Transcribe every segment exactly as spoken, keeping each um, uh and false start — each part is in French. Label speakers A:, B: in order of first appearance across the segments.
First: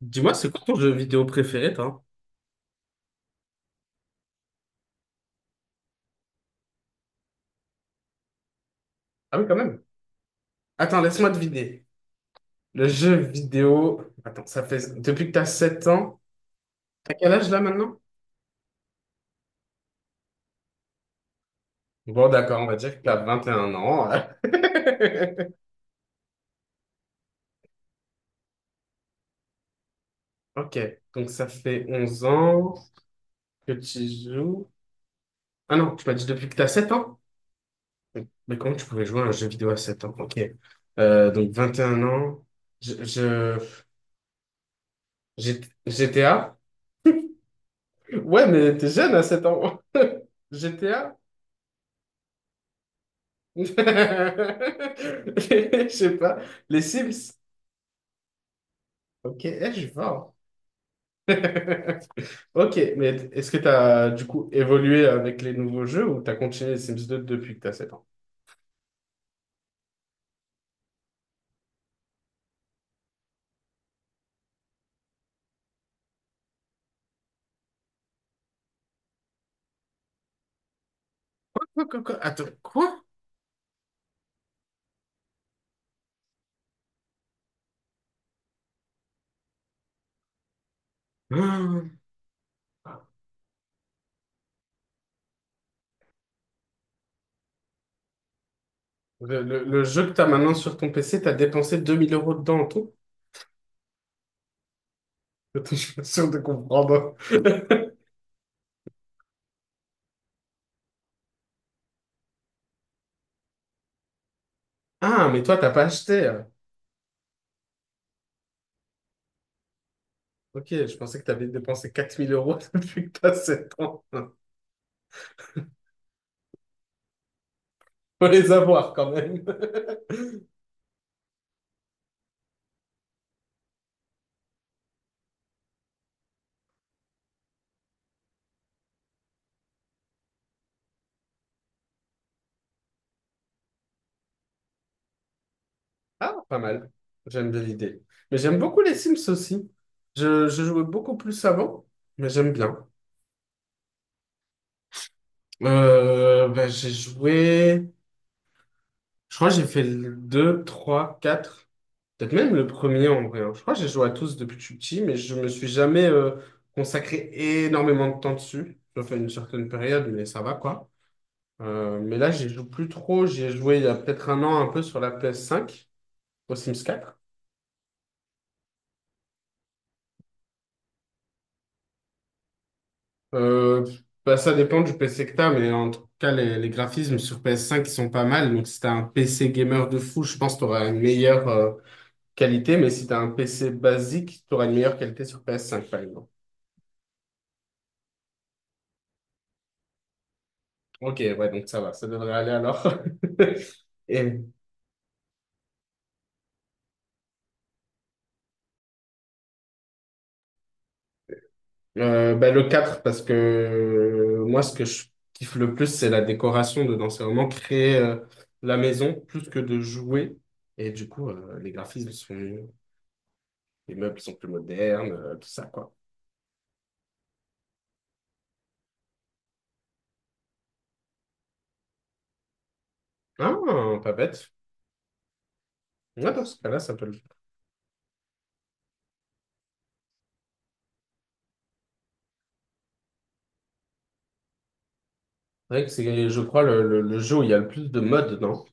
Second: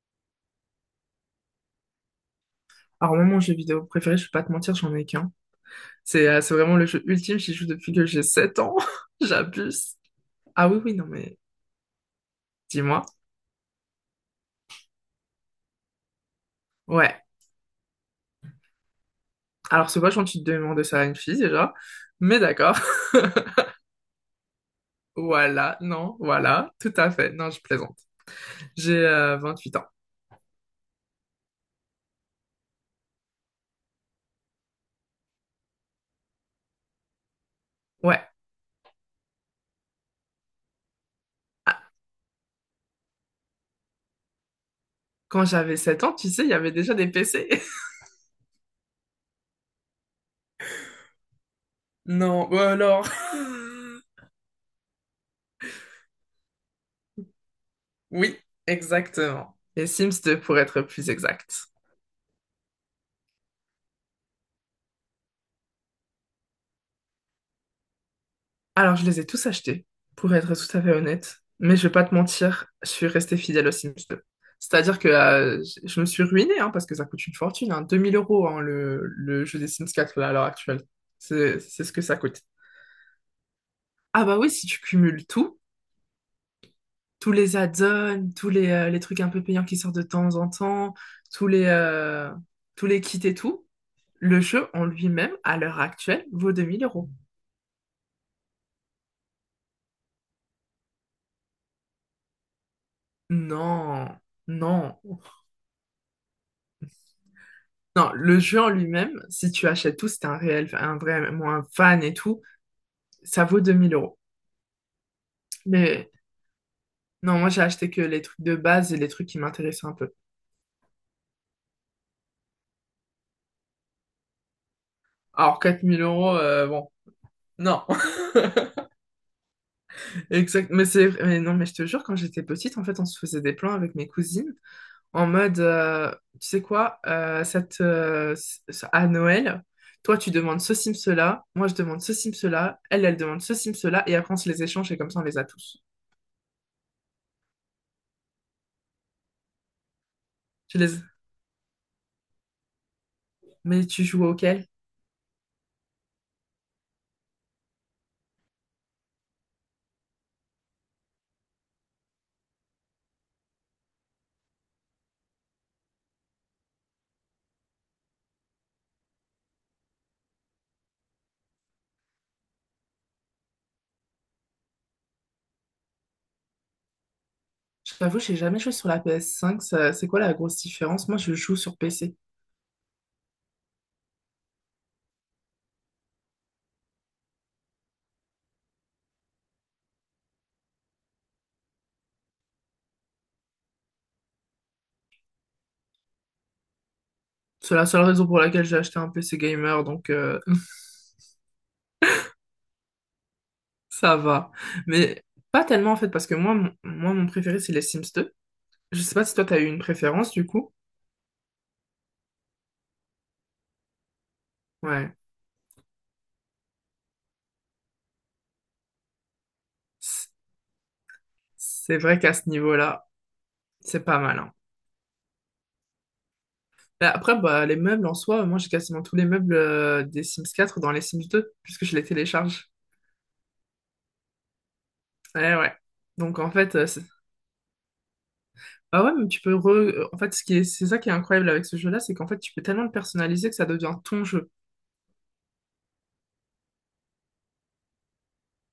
A: Dis-moi, c'est quoi ton jeu vidéo préféré, toi?
B: Alors, moi, mon jeu vidéo préféré, je vais pas te mentir, j'en ai qu'un. C'est euh, c'est vraiment le jeu ultime, j'y joue depuis que j'ai sept ans.
A: Ah oui, quand même.
B: J'abuse. Ah oui, oui,
A: Attends,
B: non,
A: laisse-moi
B: mais
A: deviner. Le
B: dis-moi.
A: jeu vidéo. Attends, ça fait. Depuis que t'as sept ans. T'as
B: Ouais.
A: quel âge là maintenant?
B: Alors, c'est vachement tu te demandes ça à une fille déjà.
A: Bon,
B: Mais
A: d'accord, on va
B: d'accord.
A: dire que t'as vingt et un ans.
B: Voilà, non, voilà, tout à fait. Non, je plaisante. J'ai euh, vingt-huit ans.
A: Ok, donc ça fait onze ans que tu joues. Ah non, tu m'as dit depuis que t'as sept ans?
B: Ouais.
A: Mais comment tu pouvais jouer à un jeu vidéo à sept ans? Ok. Euh, donc vingt et
B: Ah,
A: un ans. Je, je-
B: Quand
A: G-
B: j'avais sept ans, tu sais, il y
A: GTA?
B: avait déjà des P C.
A: Ouais, mais t'es jeune à sept ans. G T A?
B: Non, ou alors.
A: Je sais pas. Les Sims.
B: Oui,
A: Ok,
B: exactement.
A: eh, je
B: Les
A: suis
B: Sims
A: fort.
B: deux pour être plus exact.
A: Ok, mais est-ce que tu as du coup évolué avec les nouveaux jeux ou tu as continué les Sims deux depuis que tu as sept ans?
B: Alors, je les ai tous achetés, pour être tout à fait honnête. Mais je vais pas te mentir, je suis restée fidèle aux Sims deux. C'est-à-dire que euh, je je me suis ruinée, hein, parce que ça coûte une fortune, hein, deux mille euros, hein, le, le jeu des Sims quatre là, à l'heure actuelle. C'est
A: Quoi,
B: c'est ce que
A: quoi,
B: ça
A: quoi,
B: coûte.
A: attends, quoi?
B: Ah bah oui, si tu cumules tout, tous les add-ons, tous les, euh, les trucs un peu payants qui sortent de temps en temps, tous les,
A: Hum.
B: euh, tous les kits et tout, le jeu en lui-même, à l'heure actuelle, vaut deux mille euros.
A: Le, le- le jeu que tu as maintenant sur ton P C, tu as dépensé deux mille euros dedans en tout?
B: Non, non.
A: Attends, je suis pas sûr de comprendre.
B: Non, le jeu en lui-même, si tu achètes tout, si t'es un réel, un vrai, moi, un fan et tout, ça vaut deux mille euros.
A: Ah, mais toi, t'as pas
B: Mais
A: acheté. euh.
B: non, moi j'ai acheté que les trucs de base et les trucs qui m'intéressaient un peu.
A: Ok, je pensais que tu avais dépensé quatre mille euros depuis que tu as sept ans. Faut
B: Alors quatre mille euros, euh, bon, non.
A: les avoir quand même.
B: Exact, mais c'est, mais non, mais je te jure, quand j'étais petite, en fait, on se faisait des plans avec mes cousines en mode, euh, tu sais quoi, euh, cette, euh, ce- à Noël, toi tu demandes ce sim cela, moi je demande ce sim cela, elle, elle demande ce sim cela, et après on se les échange et comme ça on les a tous.
A: Ah, pas mal. J'aime bien l'idée. Mais j'aime beaucoup les Sims aussi. Je, je
B: Je
A: jouais
B: les...
A: beaucoup plus avant, mais j'aime bien.
B: Mais tu joues auquel?
A: Euh, ben, j'ai joué. Je crois que j'ai fait le deux, trois, quatre. Peut-être même le premier en vrai, hein. Je crois que j'ai joué à tous depuis que je suis petit, mais je me suis jamais euh, consacré énormément de temps dessus. J'ai fait une certaine période, mais ça va quoi. Euh, mais là, j'y joue plus trop. J'y ai joué il y a peut-être un an un peu sur la P S cinq au Sims quatre.
B: Je t'avoue, j'ai jamais joué sur la P S cinq. ça- C'est quoi la grosse différence? Moi, je joue sur P C.
A: Euh, bah, ça dépend du P C que t'as, mais en tout cas, les, les graphismes sur P S cinq, ils sont pas mal. Donc, si t'as un P C gamer de fou, je pense que t'auras une meilleure euh, qualité. Mais si t'as un P C basique, t'auras une meilleure qualité sur P S cinq, par exemple.
B: C'est la seule raison pour laquelle j'ai acheté un P C gamer, donc euh,
A: Ok, ouais, donc ça va, ça devrait aller alors.
B: ça
A: Et
B: va. Mais pas tellement en fait, parce que moi, mon, moi, mon préféré, c'est les Sims deux. Je sais pas si toi, t'as eu une préférence du coup.
A: euh, bah, le quatre parce que euh, moi, ce que je
B: Ouais.
A: kiffe le plus, c'est la décoration dedans. C'est vraiment créer euh, la maison plus que de
B: C-
A: jouer. Et du coup, euh, les
B: C'est
A: graphismes
B: vrai qu'à ce
A: sont.
B: niveau-là,
A: Les
B: c'est pas
A: meubles sont
B: mal,
A: plus
B: hein.
A: modernes, euh, tout ça, quoi.
B: Mais Après, bah, les meubles en soi, moi, j'ai quasiment tous les meubles euh, des Sims quatre dans les Sims deux puisque je les télécharge.
A: Ah, pas bête.
B: Ouais, ouais.
A: Ouais,
B: Donc
A: dans
B: en
A: ce
B: fait,
A: cas-là,
B: euh,
A: ça
B: c'est-
A: peut le faire.
B: ah ouais, mais tu peux re... En fait, ce qui est... c'est ça qui est incroyable avec ce jeu-là, c'est qu'en fait, tu peux tellement le personnaliser que ça devient ton jeu.
A: C'est vrai que c'est, je crois, le, le, le jeu où il y a le plus de modes, non?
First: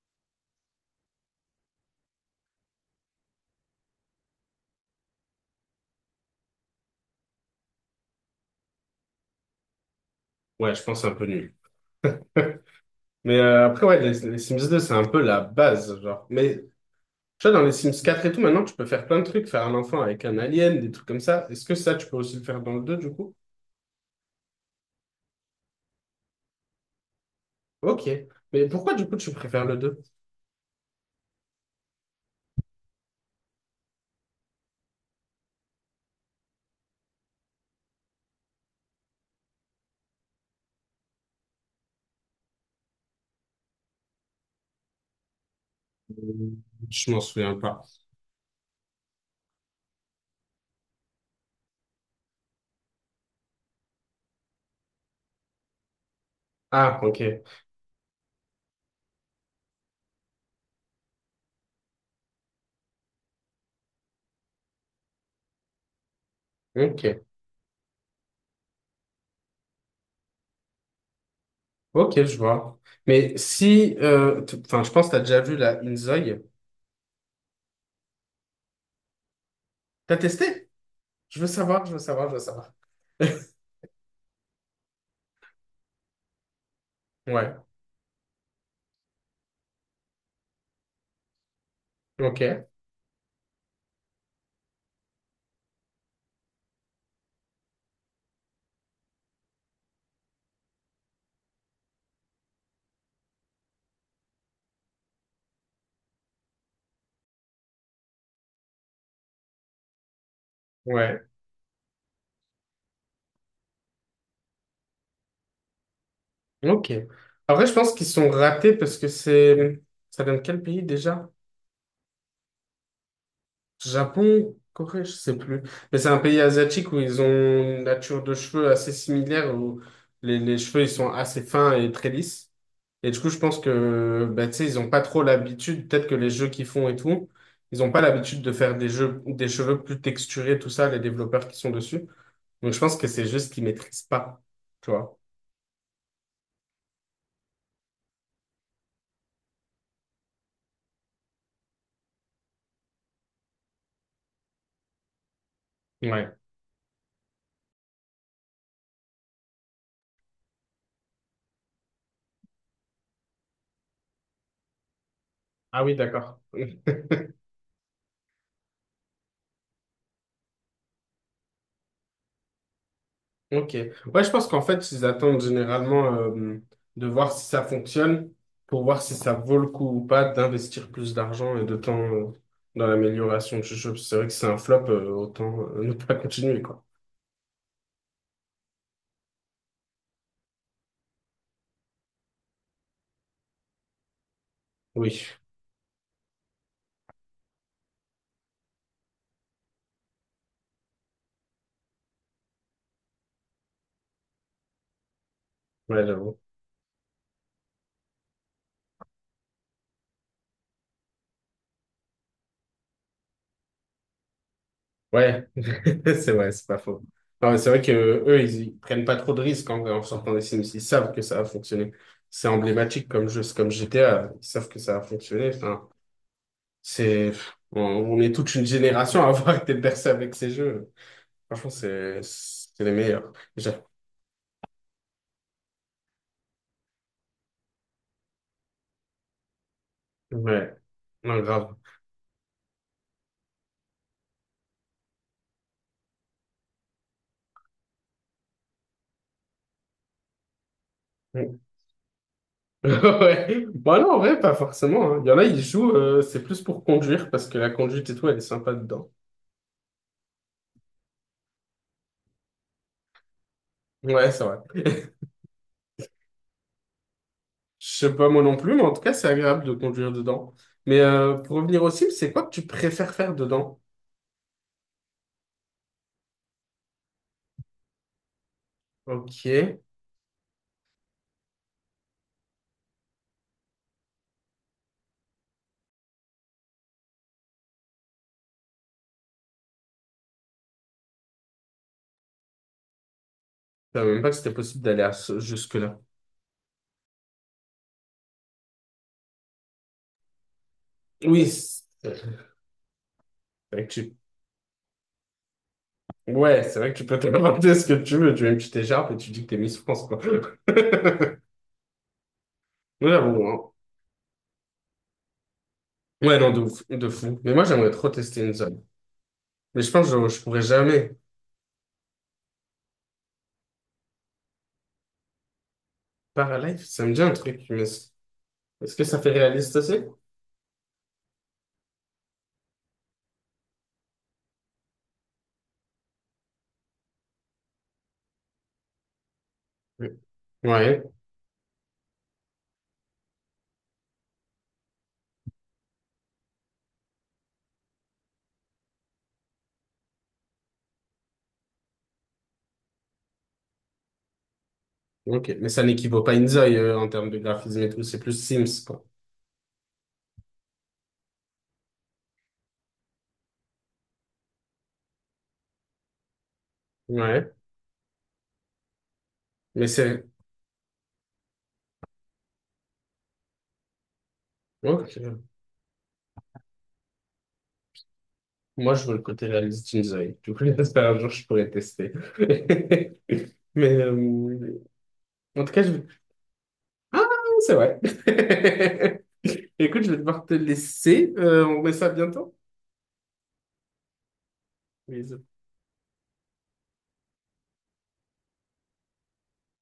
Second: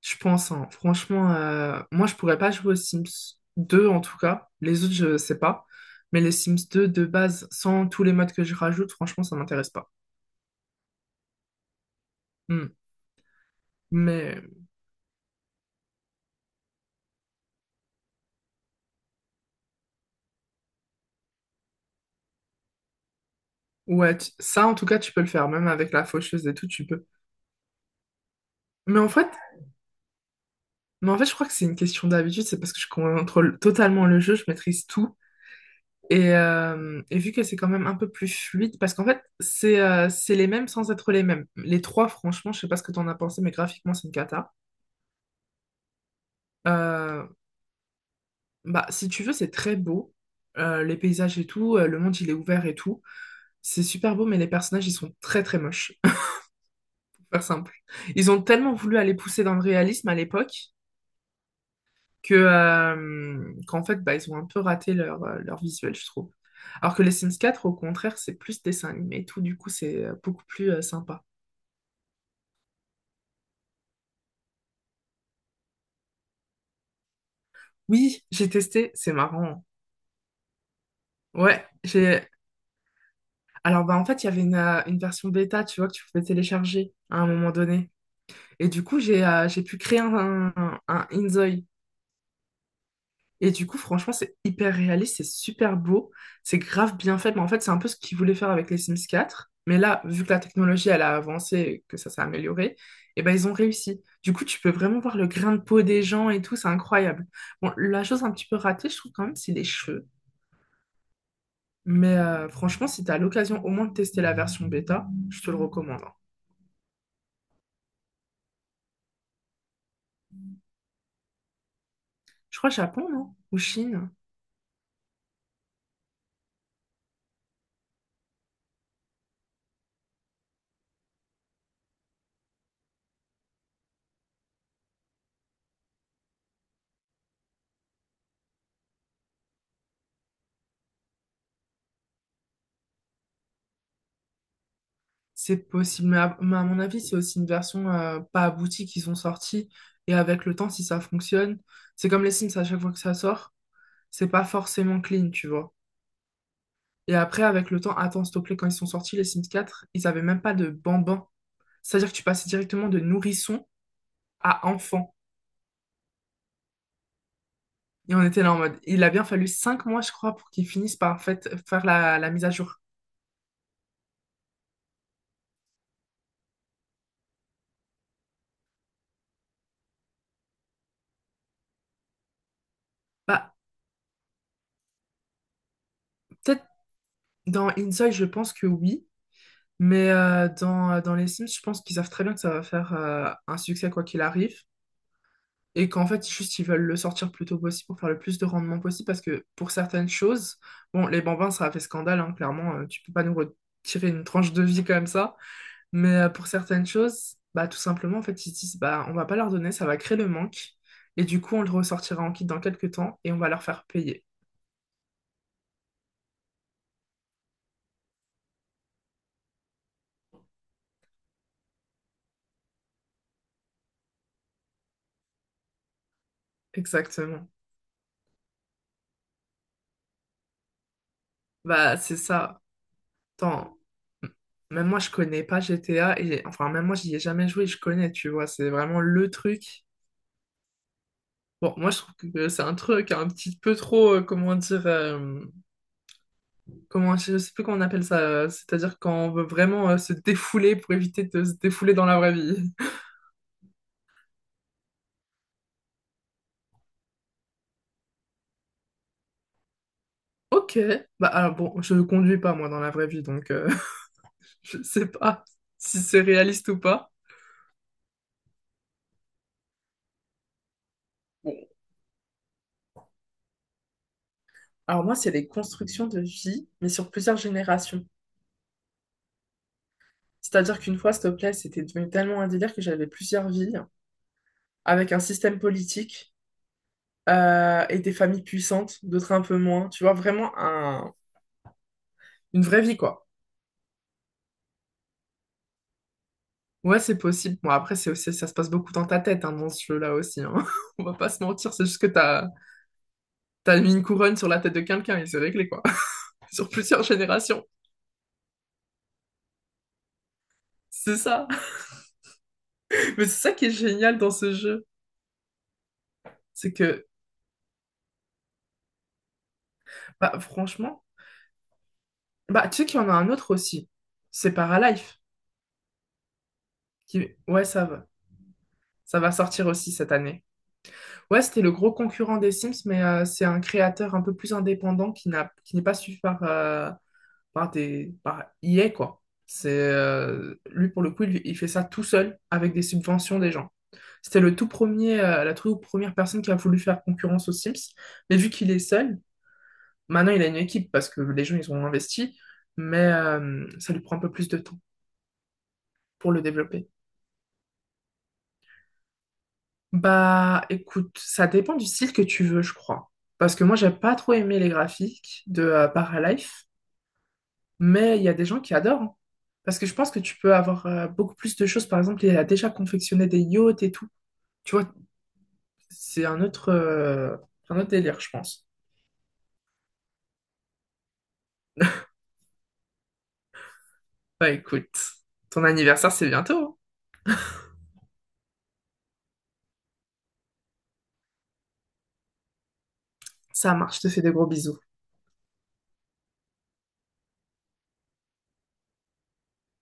B: Je pense, hein. Franchement, euh, moi, je pourrais pas jouer aux Sims deux, en tout cas. Les autres, je sais pas. Mais les Sims deux, de base, sans tous les modes que je rajoute, franchement, ça m'intéresse pas.
A: Ouais, je pense que c'est un peu nul.
B: Hmm.
A: Mais euh, après, ouais, les, les
B: Mais
A: Sims deux, c'est un peu la base, genre. Mais tu vois, dans les Sims quatre et tout, maintenant, tu peux faire plein de trucs, faire un enfant avec un alien, des trucs comme ça. Est-ce que ça, tu peux aussi le faire dans le deux, du coup?
B: ouais, tu- ça, en tout cas, tu peux le faire. Même avec la faucheuse et tout, tu peux.
A: Ok. Mais pourquoi,
B: Mais
A: du
B: en
A: coup,
B: fait,
A: tu préfères le deux?
B: mais en fait, je crois que c'est une question d'habitude. C'est parce que je contrôle totalement le jeu, je maîtrise tout. Et, euh, et vu que c'est quand même un peu plus fluide, parce qu'en fait, c'est euh, c'est les mêmes sans être les mêmes. Les trois, franchement, je sais pas ce que t'en as pensé, mais graphiquement, c'est une cata.
A: Je m'en
B: Euh,
A: souviens pas.
B: bah, si tu veux, c'est très beau. Euh, les paysages et tout, euh, le monde, il est ouvert et tout. C'est super beau, mais les personnages, ils sont très, très moches. Pour
A: Ah, ok.
B: Faire simple. Ils ont tellement voulu aller pousser dans le réalisme à l'époque que, euh, qu'en fait, bah, ils ont un peu raté leur, euh, leur visuel, je trouve. Alors que les
A: Ok.
B: Sims quatre, au contraire, c'est plus dessin animé et tout, du coup, c'est euh, beaucoup plus euh, sympa.
A: Ok, je vois. Mais si euh, t- enfin, je pense que tu as déjà vu la Inzoi.
B: Oui, j'ai testé, c'est marrant.
A: T'as testé? Je veux
B: Ouais,
A: savoir, je veux
B: j'ai.
A: savoir, je veux savoir.
B: Alors, bah, en fait, il y avait une, euh, une version bêta, tu vois, que tu pouvais télécharger à un moment
A: Ouais,
B: donné. Et du coup, j'ai euh, j'ai pu créer un, un, un Inzoi.
A: ok,
B: Et du coup, franchement, c'est hyper réaliste, c'est super beau, c'est grave bien fait. Mais en fait, c'est un peu ce qu'ils voulaient faire avec les Sims quatre. Mais là, vu que la technologie, elle a avancé, et que ça s'est amélioré, et ben, ils ont réussi. Du coup, tu peux vraiment voir le grain de peau des gens et tout, c'est incroyable. Bon, la chose un petit peu ratée, je trouve quand même, c'est les cheveux.
A: ouais,
B: Mais euh, franchement, si tu as l'occasion au moins de tester la version bêta, je te le recommande, hein.
A: ok. Après, je pense qu'ils sont ratés parce que c'est. Ça vient de quel pays déjà?
B: Je crois Japon, non? Ou Chine?
A: Japon, Corée, je sais plus. Mais c'est un pays asiatique où ils ont une nature de cheveux assez similaire, où les, les cheveux, ils sont assez fins et très lisses. Et du coup, je pense que, bah, tu sais, ils ont pas trop l'habitude, peut-être que les jeux qu'ils font et tout, ils ont pas l'habitude de faire des jeux, des cheveux plus texturés, tout ça, les développeurs qui sont dessus. Donc, je pense que c'est juste qu'ils maîtrisent pas, tu vois.
B: C'est possible. Mais à, mais à mon avis, c'est aussi une version euh, pas aboutie qu'ils ont sortie. Et avec le temps, si ça fonctionne, c'est comme les Sims à chaque fois que ça sort, c'est pas forcément clean, tu vois.
A: Ouais.
B: Et après, avec le temps, attends, s'il te plaît, quand ils sont sortis, les Sims quatre, ils avaient même pas de bambin. C'est-à-dire que tu passais directement de nourrisson à enfant.
A: Ah oui, d'accord.
B: Et on était là en mode, il a bien fallu cinq mois, je crois, pour qu'ils finissent par fait, faire la, la mise à jour.
A: Ok. Ouais, je pense qu'en fait, ils attendent généralement euh, de voir si ça fonctionne pour voir si ça vaut le coup ou pas d'investir plus d'argent et de temps euh, dans
B: Bah,
A: l'amélioration du jeu. C'est vrai que c'est un flop, euh, autant euh, ne pas continuer,
B: peut-être
A: quoi.
B: dans Inside, je pense que oui, mais euh, dans, euh, dans les Sims, je pense qu'ils savent très bien que ça va faire euh, un succès quoi qu'il arrive,
A: Oui,
B: et qu'en fait, juste, ils veulent le sortir le plus tôt possible pour faire le plus de rendement possible, parce que pour certaines choses, bon, les bambins, ça a fait scandale, hein, clairement, euh, tu peux pas nous retirer une tranche de vie comme ça,
A: ouais,
B: mais euh,
A: j'avoue.
B: pour certaines choses, bah, tout simplement, en fait, ils se disent, bah, on va pas leur donner, ça va créer le manque, et du coup, on le ressortira en kit dans quelques temps, et on va leur faire payer.
A: Ouais, c'est vrai, c'est pas faux. Non, mais c'est vrai que euh, eux, ils, ils prennent pas trop de risques en, en sortant des Sims. Ils savent que ça va fonctionner. C'est emblématique comme jeu, c'est comme G T A. Ils savent que ça va fonctionner. Enfin, C'est,
B: Exactement.
A: on, on est toute une génération à avoir été bercé avec ces jeux. Franchement,
B: Bah,
A: c'est,
B: c'est ça.
A: c'est les meilleurs. J'a-
B: Attends, m- même moi je connais pas G T A et enfin même moi j'y ai jamais joué, je connais, tu vois, c'est vraiment le truc.
A: Ouais, non, grave.
B: Bon, moi je trouve que c'est un truc un petit peu trop, euh, comment dire, euh, comment je sais plus comment on appelle ça, euh, c'est-à-dire quand on veut vraiment euh, se défouler pour éviter de se défouler dans la vraie vie.
A: Ouais. Bah non, en vrai, pas forcément, hein. Il y en a, ils jouent, euh, c'est plus pour conduire parce que la conduite et tout, elle est sympa dedans.
B: Ok, bah alors bon, je ne conduis pas moi dans la vraie vie, donc euh,
A: Ouais, c'est vrai.
B: je sais pas si c'est réaliste ou pas.
A: Je sais pas moi non plus, mais en tout cas, c'est agréable de conduire dedans. Mais euh, pour
B: Bon,
A: revenir au cible, c'est quoi que tu préfères faire dedans?
B: alors moi c'est des constructions de vie, mais sur plusieurs générations.
A: Ok. Je
B: C'est-à-dire qu'une fois, s'il te plaît, c'était devenu tellement un délire que j'avais plusieurs vies avec un système politique euh, et des familles puissantes, d'autres un peu moins. Tu vois, vraiment un, une vraie vie, quoi.
A: savais même pas que c'était possible d'aller à ce- jusque-là.
B: Ouais, c'est possible. Bon, après, c'est aussi, ça se passe beaucoup dans ta tête, hein, dans ce jeu-là aussi, hein. On va pas
A: Oui.
B: se mentir, c'est juste
A: c'est-
B: que t'as, t'as
A: vrai que
B: mis une
A: tu
B: couronne sur la tête de quelqu'un et c'est réglé, quoi.
A: Ouais,
B: Sur
A: c'est vrai que tu
B: plusieurs
A: peux te
B: générations.
A: demander ce que tu veux. Tu mets une petite écharpe et tu dis que t'es Miss France, quoi.
B: C'est ça.
A: Ouais,
B: Mais c'est
A: bon,
B: ça qui
A: hein.
B: est génial dans ce jeu.
A: Ouais, non, de
B: C'est
A: ouf, de
B: que,
A: fou. Mais moi, j'aimerais trop tester une zone. Mais je pense que je, je
B: bah,
A: pourrais
B: franchement,
A: jamais.
B: bah, tu sais qu'il y en a un autre aussi. C'est Paralife.
A: Paralife, ça me dit un
B: Qui...
A: truc,
B: Ouais,
A: mais
B: ça
A: c-
B: va.
A: est-ce que ça
B: Ça
A: fait
B: va sortir
A: réaliste aussi?
B: aussi cette année. Ouais, c'était le gros concurrent des Sims, mais euh, c'est un créateur un peu plus indépendant qui n'a, qui n'est pas suivi par, euh, par des, par E A, quoi. C'est,
A: Oui.
B: euh, lui,
A: Ouais,
B: pour le coup, il, il fait ça tout seul avec des subventions des gens. C'était le tout premier, euh, la toute première personne qui a voulu faire concurrence aux Sims. Mais vu qu'il est seul, maintenant il a une équipe parce que les gens, ils ont investi, mais euh, ça lui prend un peu plus de temps
A: ok. Mais ça n'équivaut pas à
B: pour le
A: une zone
B: développer.
A: euh, en termes de graphisme et tout. C'est plus Sims, quoi.
B: Bah, écoute, ça dépend du style que tu veux, je crois. Parce que moi, j'ai pas trop aimé les graphiques de euh, Paralife,
A: Ouais,
B: mais il y a des gens qui adorent, hein. Parce
A: mais
B: que je pense que
A: c'est.
B: tu peux avoir euh, beaucoup plus de choses. Par exemple, il a déjà confectionné des yachts et tout. Tu vois,
A: Ok.
B: c'est un autre, euh, un autre délire, je pense.
A: Moi, je veux le côté réaliste d'une zone. Du coup, j'espère un jour, je pourrais tester. Mais
B: Bah,
A: euh,
B: écoute,
A: en
B: ton
A: tout cas, je.
B: anniversaire, c'est bientôt, hein.
A: Ah, c'est vrai. Écoute, je vais devoir te laisser. Euh, on remet ça bientôt.
B: Ça marche, je te fais des gros bisous.
A: Bisous.